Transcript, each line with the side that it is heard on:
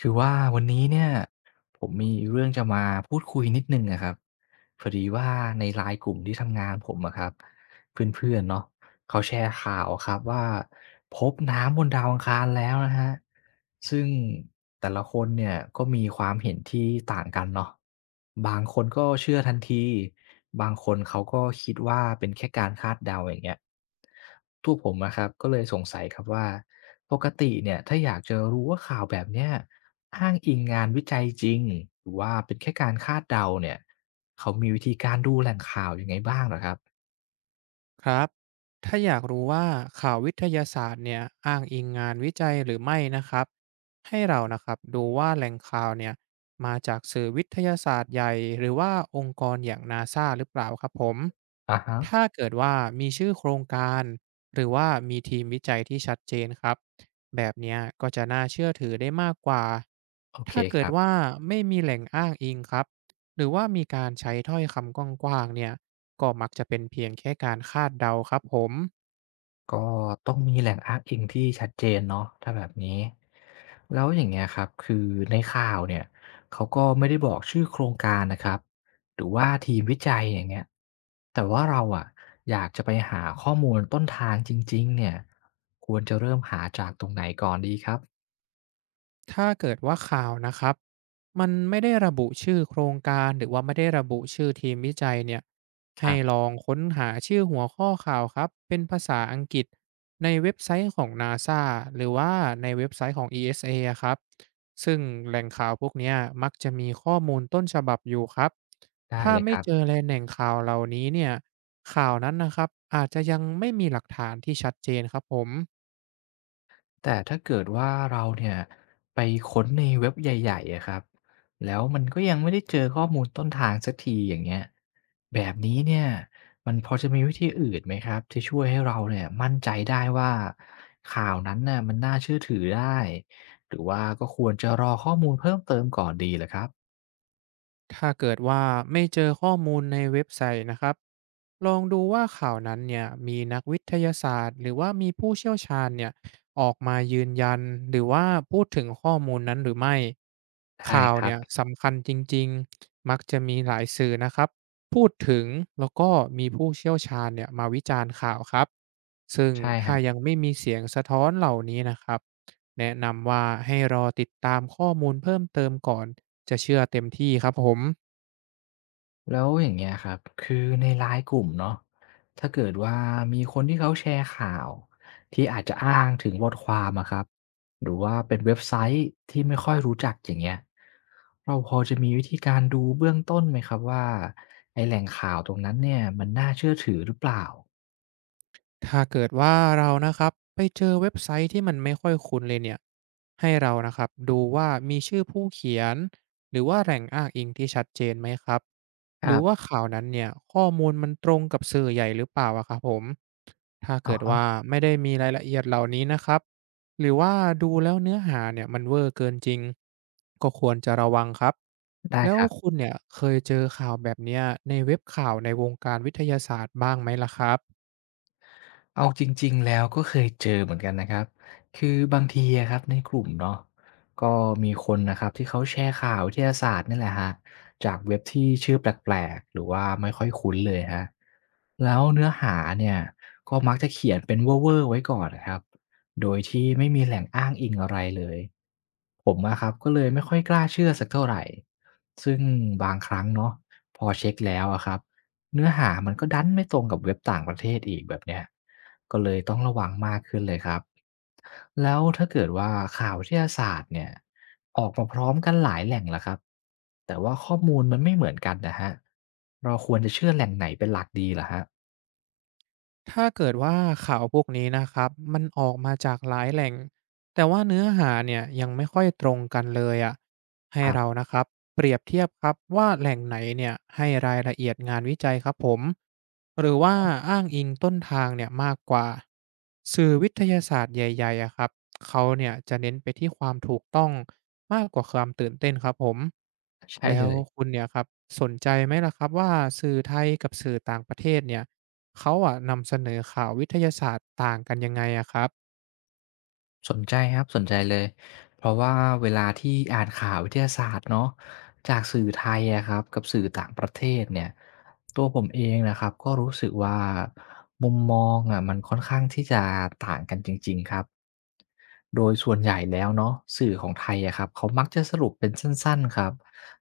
left: คือว่าวันนี้เนี่ยผมมีเรื่องจะมาพูดคุยนิดหนึ่งอะครับพอดีว่าในไลน์กลุ่มที่ทำงานผมอะครับเพื่อนๆเนาะเขาแชร์ข่าวอะครับว่าพบน้ำบนดาวอังคารแล้วนะครับซึ่งแต่ละคนเนี่ยก็มีความเห็นที่ต่างกันเนาะบางคนก็เชื่อทันทีบางคนเขาก็คิดว่าเป็นแค่การคาดเดาอย่างเงี้ยตัวผมอะครับก็เลยสงสัยครับว่าปกติเนี่ยถ้าอยากจะรู้ว่าข่าวแบบเนี้ย อ้างอิงงานวิจัยจริงหรือว่าเป็นแค่การคาดเดาเนี่ยเขามีวิธีการดูแหล่งข่าวยังไงบ้างเหรอครับ
right: ครับถ้าอยากรู้ว่าข่าววิทยาศาสตร์เนี่ยอ้างอิงงานวิจัยหรือไม่นะครับให้เรานะครับดูว่าแหล่งข่าวเนี่ยมาจากสื่อวิทยาศาสตร์ใหญ่หรือว่าองค์กรอย่างนาซาหรือเปล่าครับผม
left: อะฮะ
right: ถ้าเกิดว่ามีชื่อโครงการหรือว่ามีทีมวิจัยที่ชัดเจนครับแบบเนี้ยก็จะน่าเชื่อถือได้มากกว่า
left: โอเค
right: ถ้า
left: ค
right: เกิด
left: รับ
right: ว่าไม่มีแหล่งอ้างอิงครับ หรือว่ามีการใช้ถ้อยคำกว้างๆเนี่ยก็มักจะเป็นเพียงแค่การคาดเดาครับผม
left: ก็ต้องมีแหล่งอ้างอิงที่ชัดเจนเนาะถ้าแบบนี้แล้วอย่างเงี้ยครับคือในข่าวเนี่ยเขาก็ไม่ได้บอกชื่อโครงการนะครับหรือว่าทีมวิจัยอย่างเงี้ยแต่ว่าเราอะอยากจะไปหาข้อมูลต้นทางจริงๆเนี่ยควรจะเริ่มหาจากตรงไหนก่อนดีครับ
right: ถ้าเกิดว่าข่าวนะครับมันไม่ได้ระบุชื่อโครงการหรือว่าไม่ได้ระบุชื่อทีมวิจัยเนี่ย
left: ค
right: ให้
left: รั
right: ล
left: บ
right: องค้นหาชื่อหัวข้อข่าวครับเป็นภาษาอังกฤษในเว็บไซต์ของ NASA หรือว่าในเว็บไซต์ของ ESA อสเออะครับซึ่งแหล่งข่าวพวกเนี้ยมักจะมีข้อมูลต้นฉบับอยู่ครับ
left: ได้
right: ถ้า
left: เลยค
right: ไม่
left: รับ
right: เจอแหล่งข่าวเหล่านี้เนี่ยข่าวนั้นนะครับอาจจะยังไม่มีหลักฐานที่ชัดเจนครับผม
left: แต่ถ้าเกิดว่าเราเนี่ยไปค้นในเว็บใหญ่ๆอะครับแล้วมันก็ยังไม่ได้เจอข้อมูลต้นทางสักทีอย่างเงี้ยแบบนี้เนี่ยมันพอจะมีวิธีอื่นไหมครับที่ช่วยให้เราเนี่ยมั่นใจได้ว่าข่าวนั้นน่ะมันน่าเชื่อถือได้หรือว่าก็ควรจะรอข้อมูลเพิ่มเติมก่อนดีเหรอครับ
right: ถ้าเกิดว่าไม่เจอข้อมูลในเว็บไซต์นะครับลองดูว่าข่าวนั้นเนี่ยมีนักวิทยาศาสตร์หรือว่ามีผู้เชี่ยวชาญเนี่ยออกมายืนยันหรือว่าพูดถึงข้อมูลนั้นหรือไม่
left: ใช่
right: ข่าว
left: ครั
right: เนี่
left: บ
right: ยสำคัญจริงๆมักจะมีหลายสื่อนะครับพูดถึงแล้วก็มีผู้เชี่ยวชาญเนี่ยมาวิจารณ์ข่าวครับซึ่ง
left: ใช่ค
right: ถ้า
left: รั
right: ยั
left: บ
right: งไม่มีเสียงสะท้อนเหล่านี้นะครับแนะนำว่าให้รอติดตามข้อมูลเพิ่มเติมก่อน จะเชื่อเต็มที่ครับผม
left: แล้วอย่างเงี้ยครับคือในรายกลุ่มเนาะถ้าเกิดว่ามีคนที่เขาแชร์ข่าวที่อาจจะอ้างถึงบทความอะครับหรือว่าเป็นเว็บไซต์ที่ไม่ค่อยรู้จักอย่างเงี้ยเราพอจะมีวิธีการดูเบื้องต้นไหมครับว่าไอ้แหล่งข่าวตรงนั้นเนี่ยมันน่าเชื่อถือหรือเปล่า
right: ถ้าเกิดว่าเรานะครับไปเจอเว็บไซต์ที่มันไม่ค่อยคุ้นเลยเนี่ยให้เรานะครับดูว่ามีชื่อผู้เขียนหรือว่าแหล่งอ้างอิงที่ชัดเจนไหมครับ
left: ค
right: หรื
left: รั
right: อว่า
left: บ
right: ข่าวนั้นเนี่ยข้อมูลมันตรงกับสื่อใหญ่หรือเปล่าอะครับผมถ้าเกิดว่า
left: อ
right: ไม่ได้มีรายละเอียดเหล่านี้นะครับหรือว่าดูแล้วเนื้อหาเนี่ยมันเวอร์เกินจริงก็ควรจะระวังครับ
left: อได้
right: แล้ว
left: ครับ
right: คุณเนี่ยเคยเจอข่าวแบบเนี้ยในเว็บข่าวในวงการวิทยาศาสตร์บ้างไหมล่ะครับ
left: เอาจริงๆแล้วก็เคยเจอเหมือนกันนะครับคือบางทีอะครับในกลุ่มเนาะก็มีคนนะครับที่เขาแชร์ข่าววิทยาศาสตร์นี่แหละฮรจากเว็บที่ชื่อแปลกๆหรือว่าไม่ค่อยคุ้นเลยฮะแล้วเนื้อหาเนี่ยก็มักจะเขียนเป็นเว่อร์ๆไว้ก่อนนะครับโดยที่ไม่มีแหล่งอ้างอิงอะไรเลยผมอะครับก็เลยไม่ค่อยกล้าเชื่อสักเท่าไหรซึ่งบางครั้งเนาะพอเช็กแล้วอะครับเนื้อหามันก็ดันไม่ตรงกับเว็บต่างประเทศอีกแบบเนี้ย ก็เลยต้องระวังมากขึ้นเลยครับแล้วถ้าเกิดว่าข่าววิทยาศาสตร์เนี่ยออกมาพร้อมกันหลายแหล่งล้ะครับแต่ว่าข้อมูลมันไม่เหมือนกันนะฮะเราควรจะเชื่อแหล่งไหนเป็นหลักดีล่ะฮะ
right: ถ้าเกิดว่าข่าวพวกนี้นะครับมันออกมาจากหลายแหล่งแต่ว่าเนื้อหาเนี่ยยังไม่ค่อยตรงกันเลยอะ ให้
left: ครั
right: เรา
left: บ
right: นะครับเปรียบเทียบครับว่าแหล่งไหนเนี่ยให้รายละเอียดงานวิจัยครับผมหรือว่าอ้างอิงต้นทางเนี่ยมากกว่าสื่อวิทยาศาสตร์ใหญ่ๆอะครับเขาเนี่ยจะเน้นไปที่ความถูกต้องมากกว่าความตื่นเต้นครับผม
left: ใช่
right: แล้
left: เล
right: ว
left: ย
right: คุณเนี่ยครับสนใจไหมล่ะครับว่าสื่อไทยกับสื่อต่างประเทศเนี่ยเขาอะนำเสนอข่าววิทยาศาสตร์ต่างกันยังไงอะครับ
left: สนใจครับสนใจเลยเพราะว่าเวลาที่อ่านข่าววิทยาศาสตร์เนาะจากสื่อไทยอะครับกับสื่อต่างประเทศเนี่ยตัวผมเองนะครับก็รู้สึกว่ามุมมองอะมันค่อนข้างที่จะต่างกันจริงๆครับโดยส่วนใหญ่แล้วเนาะสื่อของไทยอะครับเขามักจะสรุปเป็นสั้นๆครับ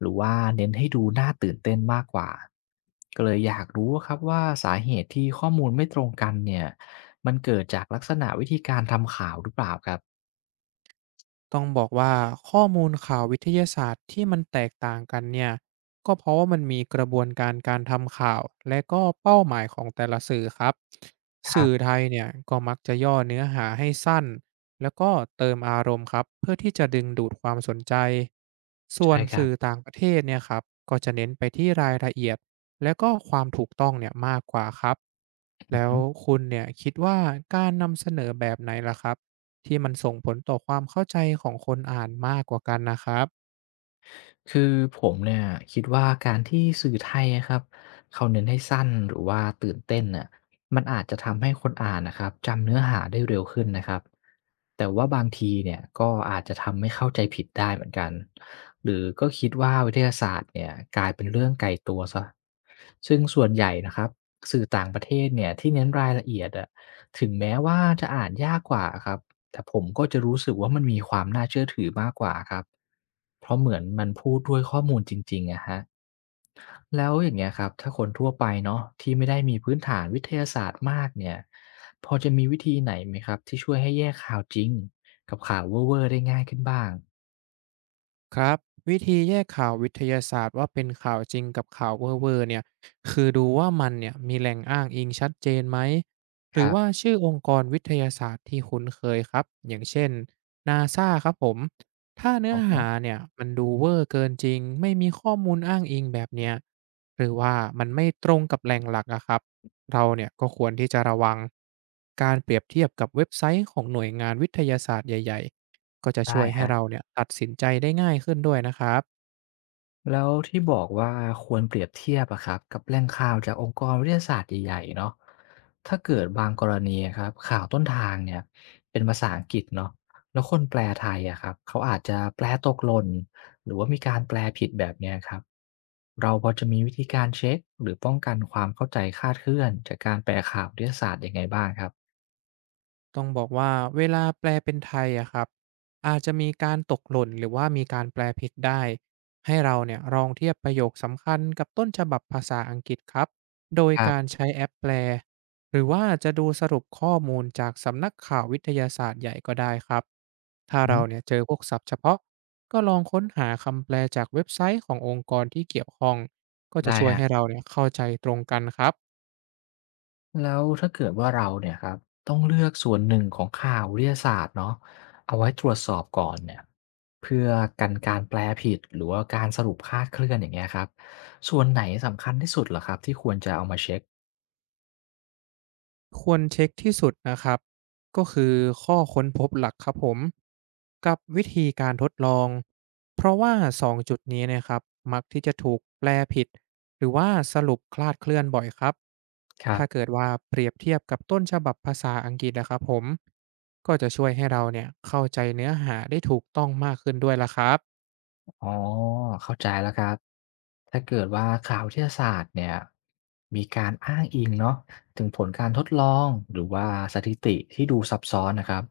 left: หรือว่าเน้นให้ดูน่าตื่นเต้นมากกว่าก็เลยอยากรู้ครับว่าสาเหตุที่ข้อมูลไม่ตรงกันเนี่ยมันเกิดจากลักษณะวิธีการทำข่าวหรือเปล่าครับ
right: ต้องบอกว่าข้อมูลข่าววิทยาศาสตร์ที่มันแตกต่างกันเนี่ยก็เพราะว่ามันมีกระบวนการการทำข่าวและก็เป้าหมายของแต่ละสื่อครับ
left: ครั
right: สื่อ
left: บ
right: ไทยเนี่ยก็มักจะย่อเนื้อหาให้สั้นแล้วก็เติมอารมณ์ครับเพื่อที่จะดึงดูดความสนใจส่ว
left: ใช่
right: น
left: ครับ
right: สื่อต่างประเทศเนี่ยครับก็จะเน้นไปที่รายละเอียดและก็ความถูกต้องเนี่ยมากกว่าครับ
left: อือ
right: แล้ว
left: ฮึ
right: คุณเนี่ยคิดว่าการนำเสนอแบบไหนล่ะครับ ที่มันส่งผลต่อความเข้าใจของคนอ่านมากกว่ากันนะครับ
left: คือผมเนี่ยคิดว่าการที่สื่อไทยอะครับเขาเน้นให้สั้นหรือว่าตื่นเต้นน่ะมันอาจจะทำให้คนอ่านน่ะครับจำเนื้อหาได้เร็วขึ้นนะครับแต่ว่าบางทีเนี่ยก็อาจจะทำให้เข้าใจผิดได้เหมือนกันหรือก็คิดว่าวิทยาศาสตร์เนี่ยกลายเป็นเรื่องไกลตัวเสียซึ่งส่วนใหญ่นะครับสื่อต่างประเทศเนี่ยที่เน้นรายละเอียดอะถึงแม้ว่าจะอ่านยากกว่าอะครับ แต่ผมก็จะรู้สึกว่ามันมีความน่าเชื่อถือมากกว่าครับ เพราะเหมือนมันพูดด้วยข้อมูลจริงๆอะฮะ แล้วอย่างเงี้ยครับถ้าคนทั่วไปเนาะที่ไม่ได้มีพื้นฐานวิทยาศาสตร์มากเนี่ยพอจะมีวิธีไหนไหมครับที่ช่วยให้แยกข่าวจริงกับข่าวเว่อร์ๆได้ง่ายขึ้นบ้าง
right: ครับวิธีแยกข่าววิทยาศาสตร์ว่าเป็นข่าวจริงกับข่าวเว่อร์ๆเนี่ยคือดูว่ามันเนี่ยมีแหล่งอ้างอิงชัดเจนไหมห
left: ค
right: รือ
left: รั
right: ว่า
left: บ
right: ชื่อองค์กรวิทยาศาสตร์ที่คุ้นเคยครับอย่างเช่นนาซาครับผมถ้าเนื้
left: อ๋
right: อ
left: อ
right: หา
left: ฮ
right: เนี่ยมันดูเวอร์เกินจริงไม่มีข้อมูลอ้างอิงแบบเนี้ยหรือว่ามันไม่ตรงกับแหล่งหลักอะครับเราเนี่ยก็ควรที่จะระวังการเปรียบเทียบกับเว็บไซต์ของหน่วยงานวิทยาศาสตร์ใหญ่ๆ ก็จะช่
left: ได้
right: วยให้
left: ฮะ
right: เราเนี่ยตัดสินใจได้ง่ายขึ้นด้วยนะครับ
left: แล้วที่บอกว่าควรเปรียบเทียบอะครับกับแหล่งข่าวจากองค์กรวิทยาศาสตร์ใหญ่ๆเนาะถ้าเกิดบางกรณีอะครับข่าวต้นทางเนี่ยเป็นภาษาอังกฤษเนาะแล้วคนแปลไทยอะครับเขาอาจจะแปลตกหล่นหรือว่ามีการแปลผิดแบบเนี้ยครับเราพอจะมีวิธีการเช็คหรือป้องกันความเข้าใจคลาดเคลื่อนจากการแปลข่าววิทยาศาสตร์ยังไงบ้างครับ
right: ต้องบอกว่าเวลาแปลเป็นไทยอะครับอาจจะมีการตกหล่นหรือว่ามีการแปลผิดได้ ให้เราเนี่ยลองเทียบประโยคสำคัญกับต้นฉบับภาษาอังกฤษครับ โดย
left: ครั
right: การ
left: บ
right: ใช้แอปแปลหรือว่าจะดูสรุปข้อมูลจากสำนักข่าววิทยาศาสตร์ใหญ่ก็ได้ครับ ถ้า
left: อื
right: เรา
left: ม
right: เนี่ยเจอพวกศัพท์เฉพาะก็ลองค้นหาคำแปลจากเว็บไซต์ขององค์กรที่เกี่ยวข้องก็จะ
left: ได้
right: ช่วย
left: ฮะ
right: ให้เราเนี่ยเข้าใจตรงกันครับ
left: แล้วถ้าเกิดว่าเราเนี่ยครับต้องเลือกส่วนหนึ่งของข่าววิทยาศาสตร์เนาะเอาไว้ตรวจสอบก่อนเนี่ยเพื่อกันการแปลผิดหรือว่าการสรุปคลาดเคลื่อนอย่างเงี้ยครับส่วนไหนสำคัญที่สุดเหรอครับที่ควรจะเอามาเช็ค
right: ควรเช็กที่สุดนะครับก็คือข้อค้นพบหลักครับผมกับวิธีการทดลองเพราะว่า2จุดนี้เนะครับมักที่จะถูกแปลผิดหรือว่าสรุปคลาดเคลื่อนบ่อยครับ
left: ครั
right: ถ้าเกิ
left: บ
right: ดว่าเปรียบเทียบกับต้นฉบับภาษาอังกฤษนะครับผมก็จะช่วยให้เราเนี่ยเข้าใจเนื้อหาได้ถูกต้องมากขึ้นด้วยล่ะครับ
left: อ๋อเข้าใจแล้วครับถ้าเกิดว่าข่าววิทยาศาสตร์เนี่ยมีการอ้างอิงเนาะถึงผลการทดลองหรือว่าสถิติที่ดูซับซ้อนนะครับ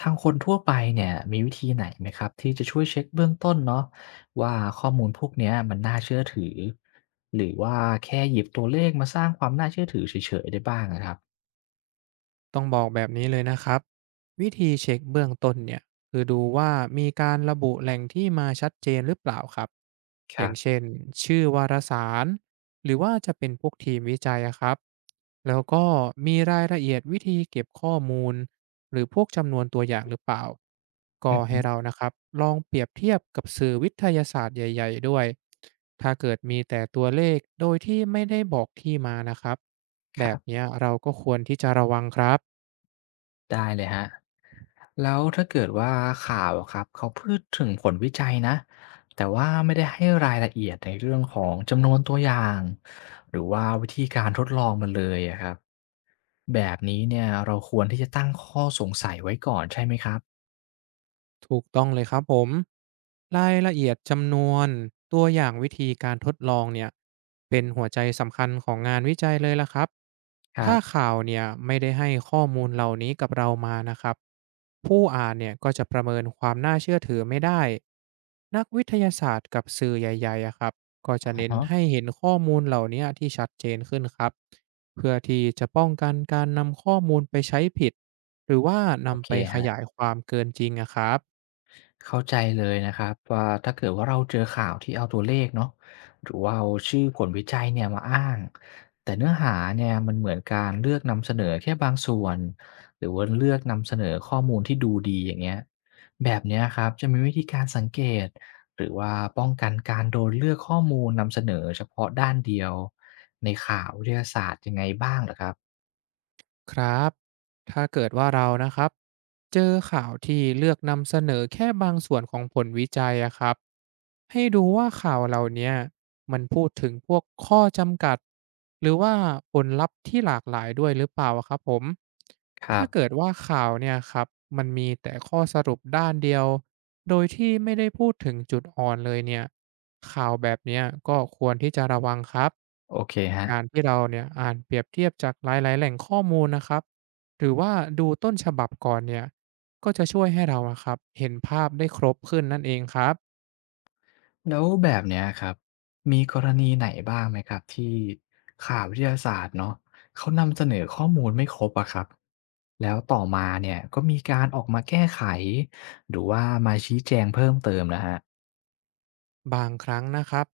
left: ทางคนทั่วไปเนี่ยมีวิธีไหนไหมครับที่จะช่วยเช็คเบื้องต้นเนาะว่าข้อมูลพวกเนี้ยมันน่าเชื่อถือหรือว่าแค่หยิบตัวเลขมาสร้างความน่าเชื่อถือเฉยๆได้บ้างนะครับ
right: ต้องบอกแบบนี้เลยนะครับวิธีเช็คเบื้องต้นเนี่ย คือดูว่ามีการระบุแหล่งที่มาชัดเจนหรือเปล่าครับ
left: ค
right: อ
left: รั
right: ย่าง
left: บ
right: เช่นชื่อวารสารหรือว่าจะเป็นพวกทีมวิจัยอะครับแล้วก็มีรายละเอียดวิธีเก็บข้อมูลหรือพวกจำนวนตัวอย่างหรือเปล่า ก็
left: อือฮึ
right: ให้เรานะครับลองเปรียบเทียบกับสื่อวิทยาศาสตร์ใหญ่ๆด้วย ถ้าเกิดมีแต่ตัวเลขโดยที่ไม่ได้บอกที่มานะครับ
left: ค
right: แบ
left: รั
right: บ
left: บ
right: เนี้ยเราก็ควรที่จะระวังครับ
left: ได้เลยครับแล้วถ้าเกิดว่าข่าวอะครับเขาพูดถึงผลวิจัยนะแต่ว่าไม่ได้ให้รายละเอียดในเรื่องของจำนวนตัวอย่างหรือว่าวิธีการทดลองมันเลยอะครับแบบนี้เนี่ยเราควรที่จะตั้งข้อสงสัยไว้ก่อนใช่ไหมครับ
right: ถูกต้องเลยครับผมรายละเอียดจำนวนตัวอย่างวิธีการทดลองเนี่ยเป็นหัวใจสำคัญของงานวิจัยเลยล่ะครับ
left: ครั
right: ถ้า
left: บ
right: ข่าวเนี่ยไม่ได้ให้ข้อมูลเหล่านี้กับเรามานะครับผู้อ่านเนี่ยก็จะประเมินความน่าเชื่อถือไม่ได้นักวิทยาศาสตร์กับสื่อใหญ่ๆอะครับก็จะ
left: อะ
right: เน้น
left: ฮะ
right: ให้เห็นข้อมูลเหล่านี้ที่ชัดเจนขึ้นครับเพื่อที่จะป้องกันการนำข้อมูลไปใช้ผิดหรือว่า
left: โอ
right: นำ
left: เค
right: ไปข
left: ครั
right: ยา
left: บ
right: ยความเกินจริงอะครับ
left: เข้าใจเลยนะครับว่าถ้าเกิดว่าเราเจอข่าวที่เอาตัวเลขเนาะหรือว่าเอาชื่อผลวิจัยเนี่ยมาอ้างแต่เนื้อหาเนี่ยมันเหมือนการเลือกนำเสนอแค่บางส่วนหรือว่าเลือกนำเสนอข้อมูลที่ดูดีอย่างเงี้ยแบบเนี้ยครับจะมีวิธีการสังเกตหรือว่าป้องกันการโดนเลือกข้อมูลนำเสนอเฉพาะด้านเดียวในข่าววิทยาศาสตร์ยังไงบ้างเหรอครับ
right: ครับ ถ้าเกิดว่าเรานะครับเจอข่าวที่เลือกนำเสนอแค่บางส่วนของผลวิจัยอะครับให้ดูว่าข่าวเหล่าเนี้ยมันพูดถึงพวกข้อจำกัดหรือว่าผลลัพธ์ที่หลากหลายด้วยหรือเปล่าอะครับผม
left: ครั
right: ถ้า
left: บ
right: เกิดว่าข่าวเนี่ยครับมันมีแต่ข้อสรุปด้านเดียวโดยที่ไม่ได้พูดถึงจุดอ่อนเลยเนี่ยข่าวแบบเนี้ยก็ควรที่จะระวังครับ
left: โอเคฮะ
right: การที่เราเนี่ยอ่านเปรียบเทียบจากหลายๆแหล่งข้อมูลนะครับหรือว่าดูต้นฉบับก่อนเนี่ยก็จะช่วยให้เราอะครับเห็นภาพได้ครบขึ้นนั่นเองครับ
left: แล้วแบบเนี้ยครับมีกรณีไหนบ้างไหมครับที่ข่าววิทยาศาสตร์เนาะเขานำเสนอข้อมูลไม่ครบอะครับแล้วต่อมาเนี่ยก็มีการออกมาแก้ไขหรือว่ามาชี้แจงเพิ่มเติมนะฮะ
right: บางครั้งนะครับ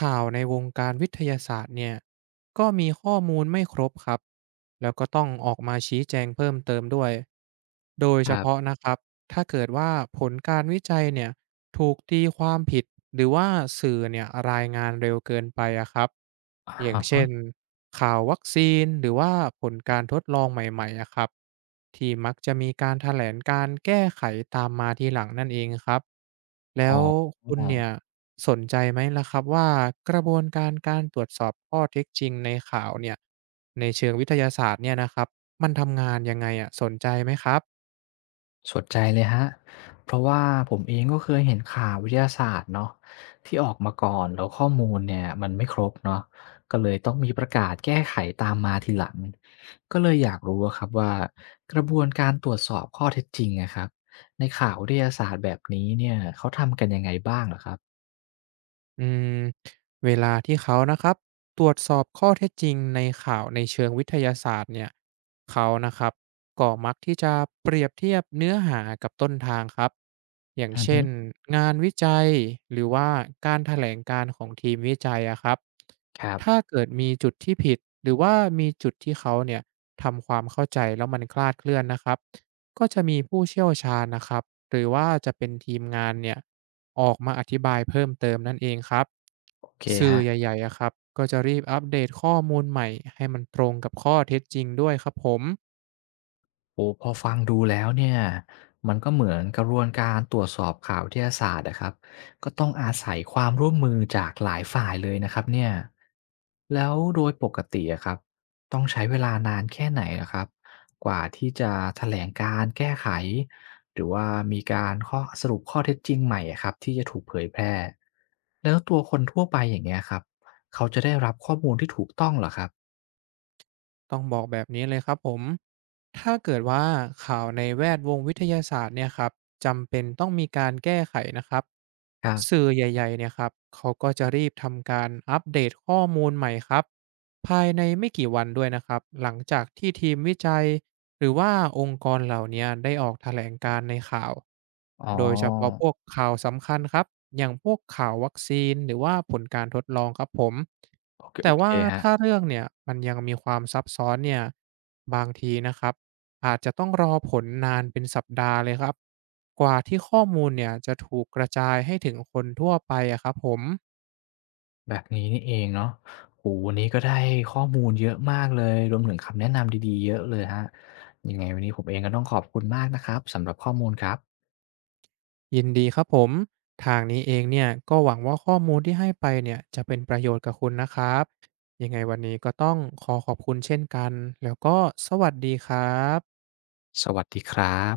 right: ข่าวในวงการวิทยาศาสตร์เนี่ยก็มีข้อมูลไม่ครบครับแล้วก็ต้องออกมาชี้แจงเพิ่มเติมด้วยโดย
left: ค
right: เฉ
left: รั
right: พาะ
left: บ
right: นะครับ ถ้าเกิดว่าผลการวิจัยเนี่ยถูกตีความผิดหรือว่าสื่อเนี่ยรายงานเร็วเกินไปอะครับอย่าง
left: อะ
right: เช่
left: ฮะ
right: นข่าววัคซีนหรือว่าผลการทดลองใหม่ๆอะครับที่มักจะมีการแถลงการแก้ไขตามมาทีหลังนั่นเองครับ
left: อ๋
right: แล้
left: อ
right: วคุณเนี่ยสนใจไหมล่ะครับว่ากระบวนการการตรวจสอบข้อเท็จจริงในข่าวเนี่ยในเชิงวิทยาศาสตร์เนี่ยนะครับมันทำงานยังไงอะสนใจไหมครับ
left: สนใจเลยครับเพราะว่าผมเองก็เคยเห็นข่าววิทยาศาสตร์เนาะที่ออกมาก่อนแล้วข้อมูลเนี่ยมันไม่ครบเนาะก็เลยต้องมีประกาศแก้ไขตามมาทีหลังก็เลยอยากรู้อะครับว่ากระบวนการตรวจสอบข้อเท็จจริงนะครับในข่าววิทยาศาสตร์แบบนี้เนี่ยเขาทำกันยังไงบ้างเหรอครับ
right: อืมเวลาที่เขานะครับตรวจสอบข้อเท็จจริงในข่าวในเชิงวิทยาศาสตร์เนี่ยเขานะครับก็มักที่จะเปรียบเทียบเนื้อหากับต้นทางครับอย่าง
left: อือ
right: เช่
left: ฮึ
right: นงานวิจัยหรือว่าการแถลงการของทีมวิจัยอะครับ
left: ครับ
right: ถ้าเกิดมีจุดที่ผิดหรือว่ามีจุดที่เขาเนี่ยทำความเข้าใจแล้วมันคลาดเคลื่อนนะครับก็จะมีผู้เชี่ยวชาญนะครับหรือว่าจะเป็นทีมงานเนี่ย ออกมาอธิบายเพิ่มเติมนั่นเองครับ
left: โอเคค
right: สื่อ
left: รับ
right: ใหญ่ๆอะครับก็จะรีบอัปเดตข้อมูลใหม่ให้มันตรงกับข้อเท็จจริงด้วยครับผม
left: โอ้พอฟังดูแล้วเนี่ยมันก็เหมือนกระบวนการตรวจสอบข่าววิทยาศาสตร์นะครับก็ต้องอาศัยความร่วมมือจากหลายฝ่ายเลยนะครับเนี่ยแล้วโดยปกติอะครับต้องใช้เวลานานแค่ไหนนะครับกว่าที่จะแถลงการแก้ไขหรือว่ามีการข้อสรุปข้อเท็จจริงใหม่อะครับที่จะถูกเผยแพร่แล้วตัวคนทั่วไปอย่างเงี้ยครับเขาจะได้รับข้อมูลที่ถูกต้องเหรอครับ
right: ต้องบอกแบบนี้เลยครับผมถ้าเกิดว่าข่าวในแวดวงวิทยาศาสตร์เนี่ยครับจำเป็นต้องมีการแก้ไขนะครับ
left: ครั
right: สื่
left: บ
right: อใหญ่ๆเนี่ยครับเขาก็จะรีบทำการอัปเดตข้อมูลใหม่ครับภายในไม่กี่วันด้วยนะครับหลังจากที่ทีมวิจัย หรือว่าองค์กรเหล่าเนี้ยได้ออกแถลงการณ์ในข่าว
left: อ๋อ
right: โดยเฉพาะพวกข่าวสำคัญครับ อย่างพวกข่าววัคซีนหรือว่าผลการทดลองครับผม
left: โอเค
right: แต่
left: โอเค
right: ว่า
left: ฮะ
right: ถ้าเรื่องเนี่ยมันยังมีความซับซ้อนเนี่ยบางทีนะครับอาจจะต้องรอผลนานเป็นสัปดาห์เลยครับกว่าที่ข้อมูลเนี่ยจะถูกกระจายให้ถึงคนทั่วไปอะครับผม
left: แบบนี้นี่เองเนาะโอ้โฮวันนี้ก็ได้ข้อมูลเยอะมากเลย รวมถึงคำแนะนำดีๆเยอะเลยครับยังไงวันนี้ผมเองก็ต้องขอบคุณมากนะครับสำหรับข้อมูลครับ
right: ยินดีครับผมทางนี้เองเนี่ยก็หวังว่าข้อมูลที่ให้ไปเนี่ยจะเป็นประโยชน์กับคุณนะครับยังไงวันนี้ก็ต้องขอขอบคุณเช่นกันแล้วก็สวัสดีครับ
left: สวัสดีครับ